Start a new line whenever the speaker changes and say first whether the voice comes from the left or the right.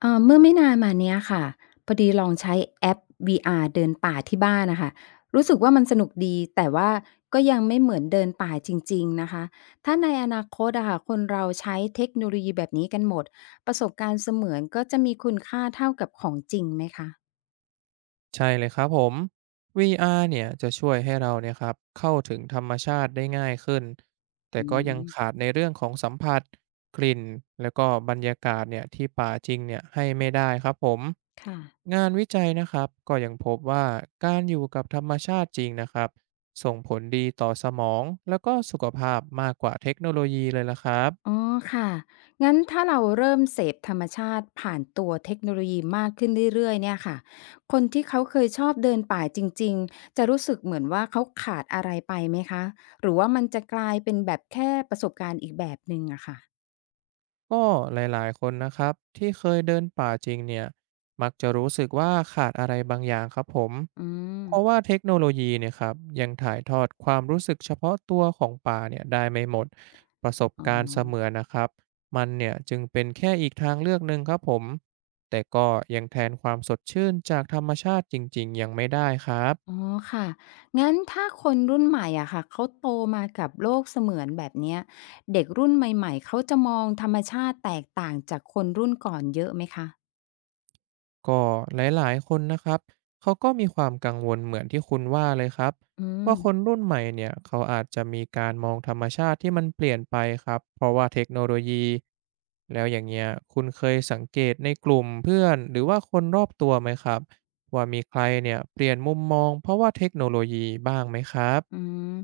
left: เมื่อไม่นานมาเนี้ยค่ะพอดีลองใช้แอป VR เดินป่าที่บ้านนะคะรู้สึกว่ามันสนุกดีแต่ว่าก็ยังไม่เหมือนเดินป่าจริงๆนะคะถ้าในอนาคตอะค่ะคนเราใช้เทคโนโลยีแบบนี้กันหมดประสบการณ์เสมือนก็จะมีคุณค่าเท่ากับของจริงไหมคะ
right: ใช่เลยครับผม VR เนี่ยจะช่วยให้เราเนี่ยครับเข้าถึงธรรมชาติได้ง่ายขึ้นแต่
left: อื
right: ก็ยังขาด
left: ม
right: ในเรื่องของสัมผัสกลิ่นแล้วก็บรรยากาศเนี่ยที่ป่าจริงเนี่ยให้ไม่ได้ครับผม
left: ค่ะ
right: งานวิจัยนะครับก็ยังพบว่าการอยู่กับธรรมชาติจริงนะครับส่งผลดีต่อสมองแล้วก็สุขภาพมากกว่าเทคโนโลยีเลยละครับ
left: อ๋อค่ะงั้นถ้าเราเริ่มเสพธรรมชาติผ่านตัวเทคโนโลยีมากขึ้นเรื่อยๆเนี่ยค่ะคนที่เขาเคยชอบเดินป่าจริงๆจะรู้สึกเหมือนว่าเขาขาดอะไรไปไหมคะ หรือว่ามันจะกลายเป็นแบบแค่ประสบการณ์อีกแบบหนึ่งอะค่ะ
right: ก็หลายๆคนนะครับที่เคยเดินป่าจริงเนี่ยมักจะรู้สึกว่าขาดอะไรบางอย่างครับผม
left: อืม
right: เพราะว่าเทคโนโลยีเนี่ยครับยังถ่ายทอดความรู้สึกเฉพาะตัวของป่าเนี่ยได้ไม่หมดประสบ
left: อ๋
right: การณ์เส
left: อ
right: มือนนะครับมันเนี่ยจึงเป็นแค่อีกทางเลือกหนึ่งครับผมแต่ก็ยังแทนความสดชื่นจากธรรมชาติจริงๆยังไม่ได้ครับ
left: อ๋อค่ะ งั้นถ้าคนรุ่นใหม่อะค่ะเขาโตมากับโลกเสมือนแบบเนี้ยเด็กรุ่นใหม่ๆเขาจะมองธรรมชาติแตกต่างจากคนรุ่นก่อนเยอะไหมคะ
right: ก็หลายๆคนนะครับเขาก็มีความกังวลเหมือนที่คุณว่าเลยครับ
left: อืม
right: ว่าคนรุ่นใหม่เนี่ยเขาอาจจะมีการมองธรรมชาติที่มันเปลี่ยนไปครับเพราะว่าเทคโนโลยีแล้วอย่างเงี้ยคุณเคยสังเกตในกลุ่มเพื่อนหรือว่าคนรอบตัวไหมครับว่ามีใครเนี่ยเปลี่ยนมุมมองเพราะว่าเทคโนโลยีบ้างไหมครับ
left: อืม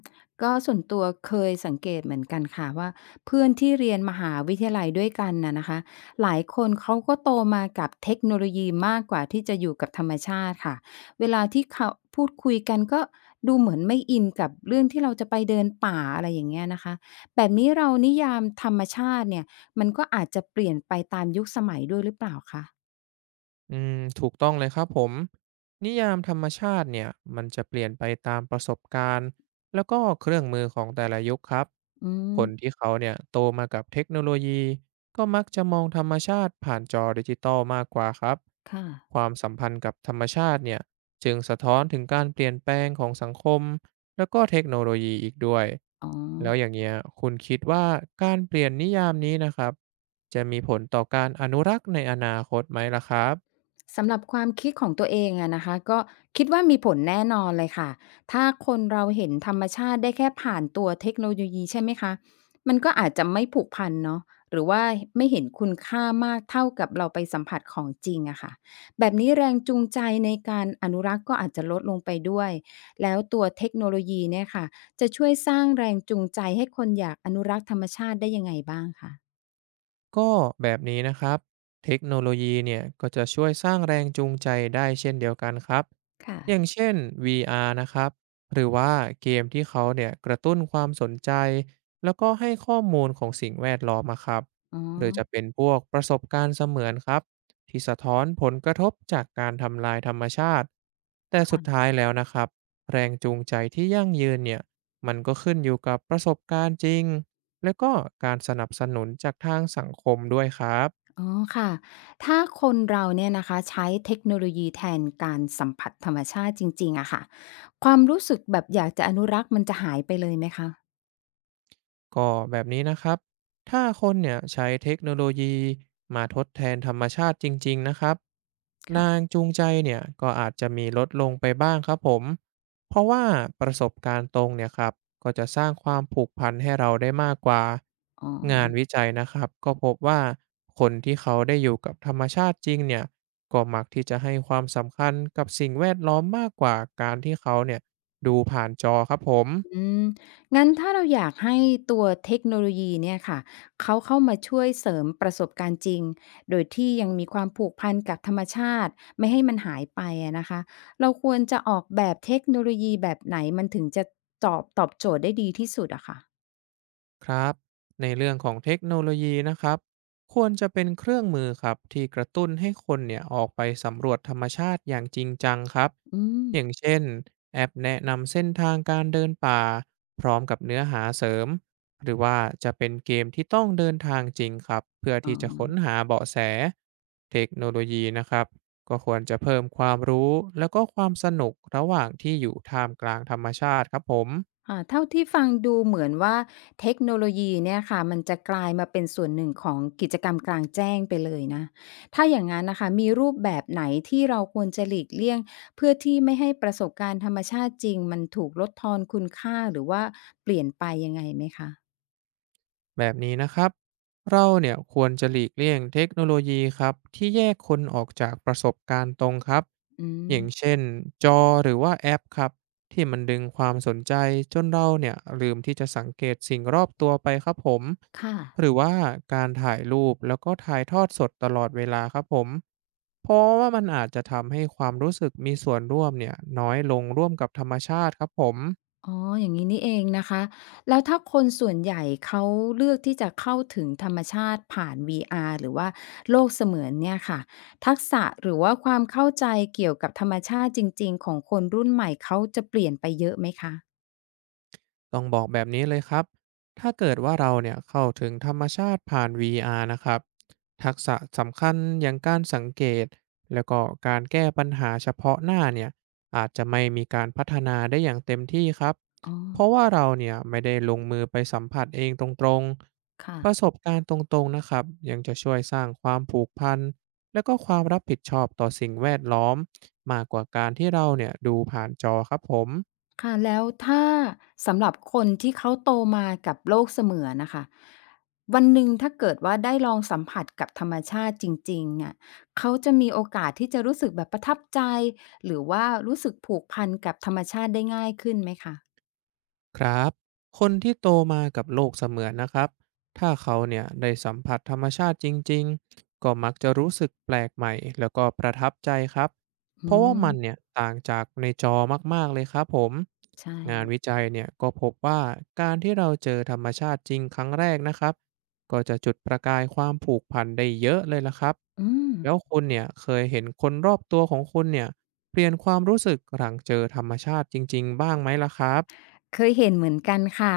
left: ก็ส่วนตัวเคยสังเกตเหมือนกันค่ะว่าเพื่อนที่เรียนมหาวิทยาลัยด้วยกันน่ะนะคะหลายคนเขาก็โตมากับเทคโนโลยีมากกว่าที่จะอยู่กับธรรมชาติค่ะเวลาที่เขาพูดคุยกันก็ดูเหมือนไม่อินกับเรื่องที่เราจะไปเดินป่าอะไรอย่างเงี้ยนะคะแบบนี้เรานิยามธรรมชาติเนี่ยมันก็อาจจะเปลี่ยนไปตามยุคสมัยด้วยหรือเปล่าคะ
right: อืมถูกต้องเลยครับผมนิยามธรรมชาติเนี่ยมันจะเปลี่ยนไปตามประสบการณ์แล้วก็เครื่องมือของแต่ละยุคครับ
left: อืม
right: คนที่เขาเนี่ยโตมากับเทคโนโลยีก็มักจะมองธรรมชาติผ่านจอดิจิตอลมากกว่าครับ
left: ค่ะ
right: ความสัมพันธ์กับธรรมชาติเนี่ยจึงสะท้อนถึงการเปลี่ยนแปลงของสังคมแล้วก็เทคโนโลยีอีกด้วย
left: อ๋อ
right: แล้วอย่างเงี้ยคุณคิดว่าการเปลี่ยนนิยามนี้นะครับจะมีผลต่อการอนุรักษ์ในอนาคตไหมล่ะครับ
left: สำหรับความคิดของตัวเองอะนะคะก็คิดว่ามีผลแน่นอนเลยค่ะถ้าคนเราเห็นธรรมชาติได้แค่ผ่านตัวเทคโนโลยีใช่ไหมคะมันก็อาจจะไม่ผูกพันเนาะหรือว่าไม่เห็นคุณค่ามากเท่ากับเราไปสัมผัสของจริงอะค่ะแบบนี้แรงจูงใจในการอนุรักษ์ก็อาจจะลดลงไปด้วยแล้วตัวเทคโนโลยีเนี่ยค่ะจะช่วยสร้างแรงจูงใจให้คนอยากอนุรักษ์ธรรมชาติได้ยังไงบ้างคะ
right: ก็แบบนี้นะครับเทคโนโลยีเนี่ยก็จะช่วยสร้างแรงจูงใจได้เช่นเดียวกันครับอย่าง
left: ค่ะ
right: เช่น VR นะครับหรือว่าเกมที่เขาเนี่ยกระตุ้นความสนใจ แล้วก็ให้ข้อมูลของสิ่งแวดล้อมอะครับ
left: อ๋อ
right: หรือจะเป็นพวกประสบการณ์เสมือนครับที่สะท้อนผลกระทบจากการทำลายธรรมชาติ แต่สุดท้า
left: ค่ะ
right: ยแล้วนะครับแรงจูงใจที่ยั่งยืนเนี่ยมันก็ขึ้นอยู่กับประสบการณ์จริง แล้วก็การสนับสนุนจากทางสังคมด้วยครับ
left: อ๋อค่ะถ้าคนเราเนี่ยนะคะใช้เทคโนโลยีแทนการสัมผัสธรรมชาติจริงๆอะค่ะความรู้สึกแบบอยากจะอนุรักษ์มันจะหายไปเลยไหมคะ
right: ก็แบบนี้นะครับ ถ้าคนเนี่ยใช้เทคโนโลยีมาทดแทนธรรมชาติจริงๆนะครับแรง
left: ค่ะ
right: จูงใจเนี่ยก็อาจจะมีลดลงไปบ้างครับผม เพราะว่าประสบการณ์ตรงเนี่ยครับ ก็จะสร้างความผูกพันให้เราได้มากกว่า
left: อ๋อ
right: งานวิจัยนะครับ ก็พบว่าคนที่เขาได้อยู่กับธรรมชาติจริงเนี่ยก็มักที่จะให้ความสำคัญกับสิ่งแวดล้อมมากกว่าการที่เขาเนี่ยดูผ่านจอครับผม
left: อืมงั้นถ้าเราอยากให้ตัวเทคโนโลยีเนี่ยค่ะเขาเข้ามาช่วยเสริมประสบการณ์จริงโดยที่ยังมีความผูกพันกับธรรมชาติไม่ให้มันหายไปอะนะคะเราควรจะออกแบบเทคโนโลยีแบบไหนมันถึงจะตอบโจทย์ได้ดีที่สุดอะค่ะ
right: ครับในเรื่องของเทคโนโลยีนะครับควรจะเป็นเครื่องมือครับที่กระตุ้นให้คนเนี่ยออกไปสำรวจธรรมชาติอย่างจริงจังครับ
left: อืม
right: อย่างเช่นแอปแนะนำเส้นทางการเดินป่าพร้อมกับเนื้อหาเสริมหรือว่าจะเป็นเกมที่ต้องเดินทางจริงครับเพื่อ
left: อ๋อ
right: ที่จะค้นหาเบาะแสเทคโนโลยีนะครับก็ควรจะเพิ่มความรู้แล้วก็ความสนุกระหว่างที่อยู่ท่ามกลางธรรมชาติครับผม
left: ค่ะเท่าที่ฟังดูเหมือนว่าเทคโนโลยีเนี่ยค่ะมันจะกลายมาเป็นส่วนหนึ่งของกิจกรรมกลางแจ้งไปเลยนะถ้าอย่างงั้นนะคะมีรูปแบบไหนที่เราควรจะหลีกเลี่ยงเพื่อที่ไม่ให้ประสบการณ์ธรรมชาติจริงมันถูกลดทอนคุณค่าหรือว่าเปลี่ยนไปยังไงไหมคะ
right: แบบนี้นะครับ เราเนี่ยควรจะหลีกเลี่ยงเทคโนโลยีครับที่แยกคนออกจากประสบการณ์ตรงครับ
left: อืม
right: อย่างเช่นจอหรือว่าแอปครับที่มันดึงความสนใจจนเราเนี่ยลืมที่จะสังเกตสิ่งรอบตัวไปครับผม
left: ค่ะ
right: หรือว่าการถ่ายรูปแล้วก็ถ่ายทอดสดตลอดเวลาครับผมเพราะว่ามันอาจจะทำให้ความรู้สึกมีส่วนร่วมเนี่ยน้อยลงร่วมกับธรรมชาติครับผม
left: อ๋ออย่างนี้นี่เองนะคะ แล้วถ้าคนส่วนใหญ่เขาเลือกที่จะเข้าถึงธรรมชาติผ่าน VR หรือว่าโลกเสมือนเนี่ยค่ะทักษะหรือว่าความเข้าใจเกี่ยวกับธรรมชาติจริงๆของคนรุ่นใหม่เขาจะเปลี่ยนไปเยอะไหมคะ
right: ต้องบอกแบบนี้เลยครับ ถ้าเกิดว่าเราเนี่ยเข้าถึงธรรมชาติผ่าน VR นะครับ ทักษะสำคัญอย่างการสังเกตแล้วก็การแก้ปัญหาเฉพาะหน้าเนี่ยอาจจะไม่มีการพัฒนาได้อย่างเต็มที่ครับ
left: อ๋อ
right: เพราะว่าเราเนี่ยไม่ได้ลงมือไปสัมผัสเองตรง
left: ค่ะ
right: ๆ ประสบการณ์ตรงๆนะครับยังจะช่วยสร้างความผูกพันและก็ความรับผิดชอบต่อสิ่งแวดล้อมมากกว่าการที่เราเนี่ยดูผ่านจอครับผม
left: ค่ะแล้วถ้าสำหรับคนที่เขาโตมากับโลกเสมือนน่ะค่ะวันหนึ่งถ้าเกิดว่าได้ลองสัมผัสกับธรรมชาติจริงๆเนี่ยเขาจะมีโอกาสที่จะรู้สึกแบบประทับใจหรือว่ารู้สึกผูกพันกับธรรมชาติได้ง่ายขึ้นไหมคะ
right: ครับคนที่โตมากับโลกเสมือนนะครับ ถ้าเขาเนี่ยได้สัมผัสธรรมชาติจริงๆ ก็มักจะรู้สึกแปลกใหม่แล้วก็ประทับใจครับเพ
left: อื
right: ราะว่ามันเนี่
left: ม
right: ยต่างจากในจอมากๆเลยครับผม
left: ใช่
right: งานวิจัยเนี่ยก็พบว่าการที่เราเจอธรรมชาติจริงครั้งแรกนะครับก็จะจุดประกายความผูกพันได้เยอะเลยละครับ
left: อืม
right: แล้วคุณเนี่ยเคยเห็นคนรอบตัวของคุณเนี่ยเปลี่ยนความรู้สึกหลังเจอธรรมชาติจริงๆบ้างไหมล่ะครับ
left: เคยเห็นเหมือนกันค่ะ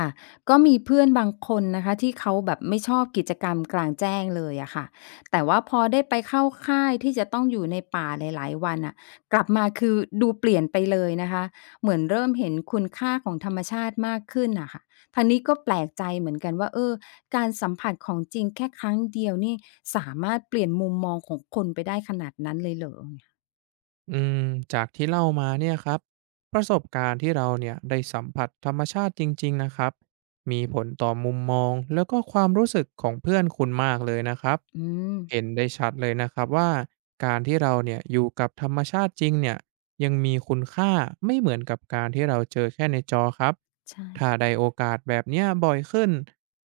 left: ก็มีเพื่อนบางคนนะคะที่เขาแบบไม่ชอบกิจกรรมกลางแจ้งเลยอะค่ะแต่ว่าพอได้ไปเข้าค่ายที่จะต้องอยู่ในป่าหลายๆวันอะกลับมาคือดูเปลี่ยนไปเลยนะคะเหมือนเริ่มเห็นคุณค่าของธรรมชาติมากขึ้นอะค่ะทางนี้ก็แปลกใจเหมือนกันว่าเออการสัมผัสของจริงแค่ครั้งเดียวนี่สามารถเปลี่ยนมุมมองของคนไปได้ขนาดนั้นเลยเหรอ
right: อืมจากที่เล่ามาเนี่ยครับประสบการณ์ที่เราเนี่ยได้สัมผัสธรรมชาติจริงๆนะครับมีผลต่อมุมมองแล้วก็ความรู้สึกของเพื่อนคุณมากเลยนะครับ
left: อืม
right: เห็นได้ชัดเลยนะครับว่าการที่เราเนี่ยอยู่กับธรรมชาติจริงเนี่ยยังมีคุณค่าไม่เหมือนกับการที่เราเจอแค่ในจอครับ
left: ใช่
right: ถ้าได้โอกาสแบบเนี้ยบ่อยขึ้น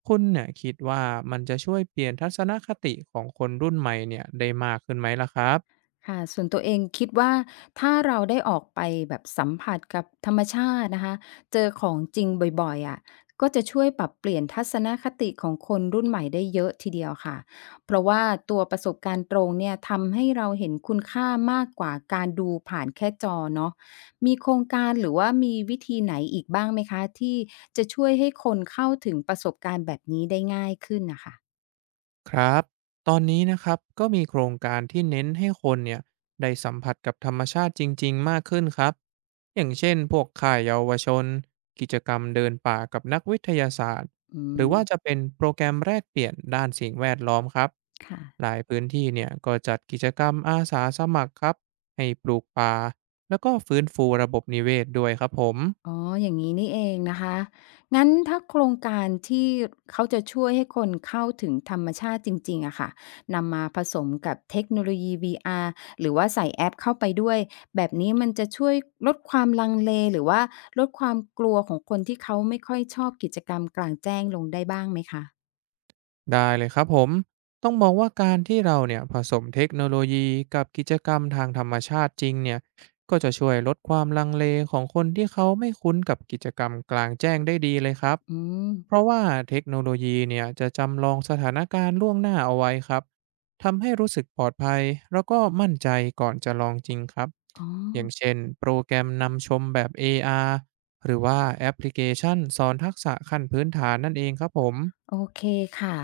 right: คุณเนี่ยคิดว่ามันจะช่วยเปลี่ยนทัศนคติของคนรุ่นใหม่เนี่ยได้มากขึ้นไหมล่ะครับ
left: ค่ะส่วนตัวเองคิดว่าถ้าเราได้ออกไปแบบสัมผัสกับธรรมชาตินะคะเจอของจริงบ่อยๆอะก็จะช่วยปรับเปลี่ยนทัศนคติของคนรุ่นใหม่ได้เยอะทีเดียวค่ะ เพราะว่าตัวประสบการณ์ตรงเนี่ยทำให้เราเห็นคุณค่ามากกว่าการดูผ่านแค่จอเนาะมีโครงการหรือว่ามีวิธีไหนอีกบ้างไหมคะที่จะช่วยให้คนเข้าถึงประสบการณ์แบบนี้ได้ง่ายขึ้นน่ะค่ะ
right: ครับตอนนี้นะครับก็มีโครงการที่เน้นให้คนเนี่ยได้สัมผัสกับธรรมชาติจริงๆ มากขึ้นครับอย่างเช่นพวกข่ายเยาวชนกิจกรรมเดินป่ากับนักวิทยาศาสตร์
left: อื
right: หรือ
left: ม
right: ว่าจะเป็นโปรแกรมแลกเปลี่ยนด้านสิ่งแวดล้อมครับ
left: ค่ะ
right: หลายพื้นที่เนี่ยก็จัดกิจกรรมอาสาสมัครครับให้ปลูกป่าแล้วก็ฟื้นฟูระบบนิเวศด้วยครับผม
left: อ๋ออย่างนี้นี่เองนะคะ งั้นถ้าโครงการที่เขาจะช่วยให้คนเข้าถึงธรรมชาติจริงๆอะค่ะนำมาผสมกับเทคโนโลยี VR หรือว่าใส่แอปเข้าไปด้วย แบบนี้มันจะช่วยลดความลังเลหรือว่าลดความกลัวของคนที่เขาไม่ค่อยชอบกิจกรรมกลางแจ้งลงได้บ้างไหมคะ
right: ได้เลยครับผม ต้องมองว่าการที่เราเนี่ยผสมเทคโนโลยีกับกิจกรรมทางธรรมชาติจริงเนี่ยก็จะช่วยลดความลังเลของคนที่เขาไม่คุ้นกับกิจกรรมกลางแจ้งได้ดีเลยครับ
left: อืม
right: เพราะว่าเทคโนโลยีเนี่ยจะจำลองสถานการณ์ล่วงหน้าเอาไว้ครับทำให้รู้สึกปลอดภัยแล้วก็มั่นใจก่อนจะลองจริงครับ
left: อ๋อ
right: อย่างเช่นโปรแกรมนำชมแบบ AR หรือว่าแอปพลิเคชันสอนทักษะขั้นพื้นฐานนั่นเองครับผม
left: โอเคค่ะ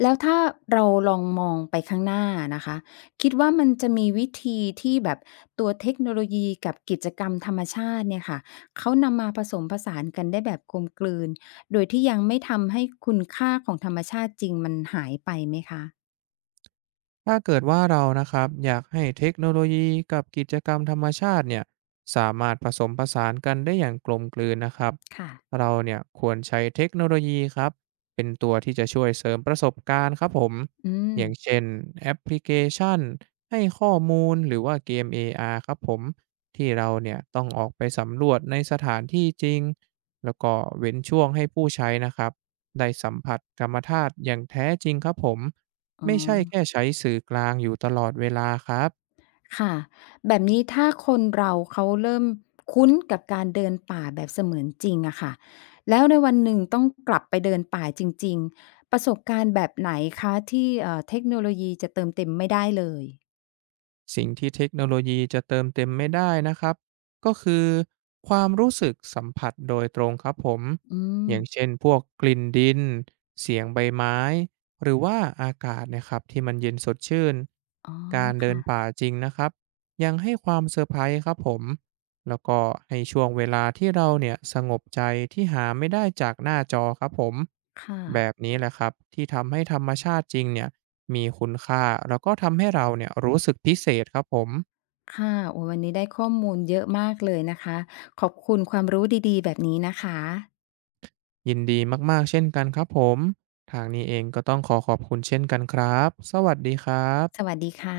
left: แล้วถ้าเราลองมองไปข้างหน้านะคะคิดว่ามันจะมีวิธีที่แบบตัวเทคโนโลยีกับกิจกรรมธรรมชาติเนี่ยค่ะเขานำมาผสมผสานกันได้แบบกลมกลืนโดยที่ยังไม่ทำให้คุณค่าของธรรมชาติจริงมันหายไปไหมคะ
right: ถ้าเกิดว่าเรานะครับอยากให้เทคโนโลยีกับกิจกรรมธรรมชาติเนี่ยสามารถผสมผสานกันได้อย่างกลมกลืนนะครับ
left: ค่ะ
right: เราเนี่ยควรใช้เทคโนโลยีครับเป็นตัวที่จะช่วยเสริมประสบการณ์ครับผม
left: อื
right: อย่าง
left: ม
right: เช่นแอปพลิเคชันให้ข้อมูลหรือว่าเกม AR ครับผมที่เราเนี่ยต้องออกไปสำรวจในสถานที่จริงแล้วก็เว้นช่วงให้ผู้ใช้นะครับได้สัมผัสกรรมธาตุอย่างแท้จริงครับผม
left: อ๋อ
right: ไม่ใช่แค่ใช้สื่อกลางอยู่ตลอดเวลาครับ
left: ค่ะแบบนี้ถ้าคนเราเขาเริ่มคุ้นกับการเดินป่าแบบเสมือนจริงอะค่ะแล้วในวันหนึ่งต้องกลับไปเดินป่าจริงๆประสบการณ์แบบไหนคะที่เทคโนโลยีจะเติมเต็มไม่ได้เลย
right: สิ่งที่เทคโนโลยีจะเติมเต็มไม่ได้นะครับก็คือความรู้สึกสัมผัสโดยตรงครับผม
left: อืม
right: อย่างเช่นพวกกลิ่นดินเสียงใบไม้หรือว่าอากาศนะครับที่มันเย็นสดชื่น
left: อ๋อ
right: การเดิน
left: ค่ะ
right: ป่าจริงนะครับยังให้ความเซอร์ไพรส์ครับผมแล้วก็ให้ช่วงเวลาที่เราเนี่ยสงบใจที่หาไม่ได้จากหน้าจอครับผม
left: ค่ะ
right: แบบนี้แหละครับที่ทำให้ธรรมชาติจริงเนี่ย มีคุณค่าแล้วก็ทำให้เราเนี่ยรู้สึกพิเศษครับผม
left: ค่ะโอ้วันนี้ได้ข้อมูลเยอะมากเลยนะคะขอบคุณความรู้ดีๆแบบนี้นะคะ
right: ยินดีมากๆเช่นกันครับผมทางนี้เองก็ต้องขอขอบคุณเช่นกันครับสวัสดีครั
left: ส
right: บ
left: วัสดีค่ะ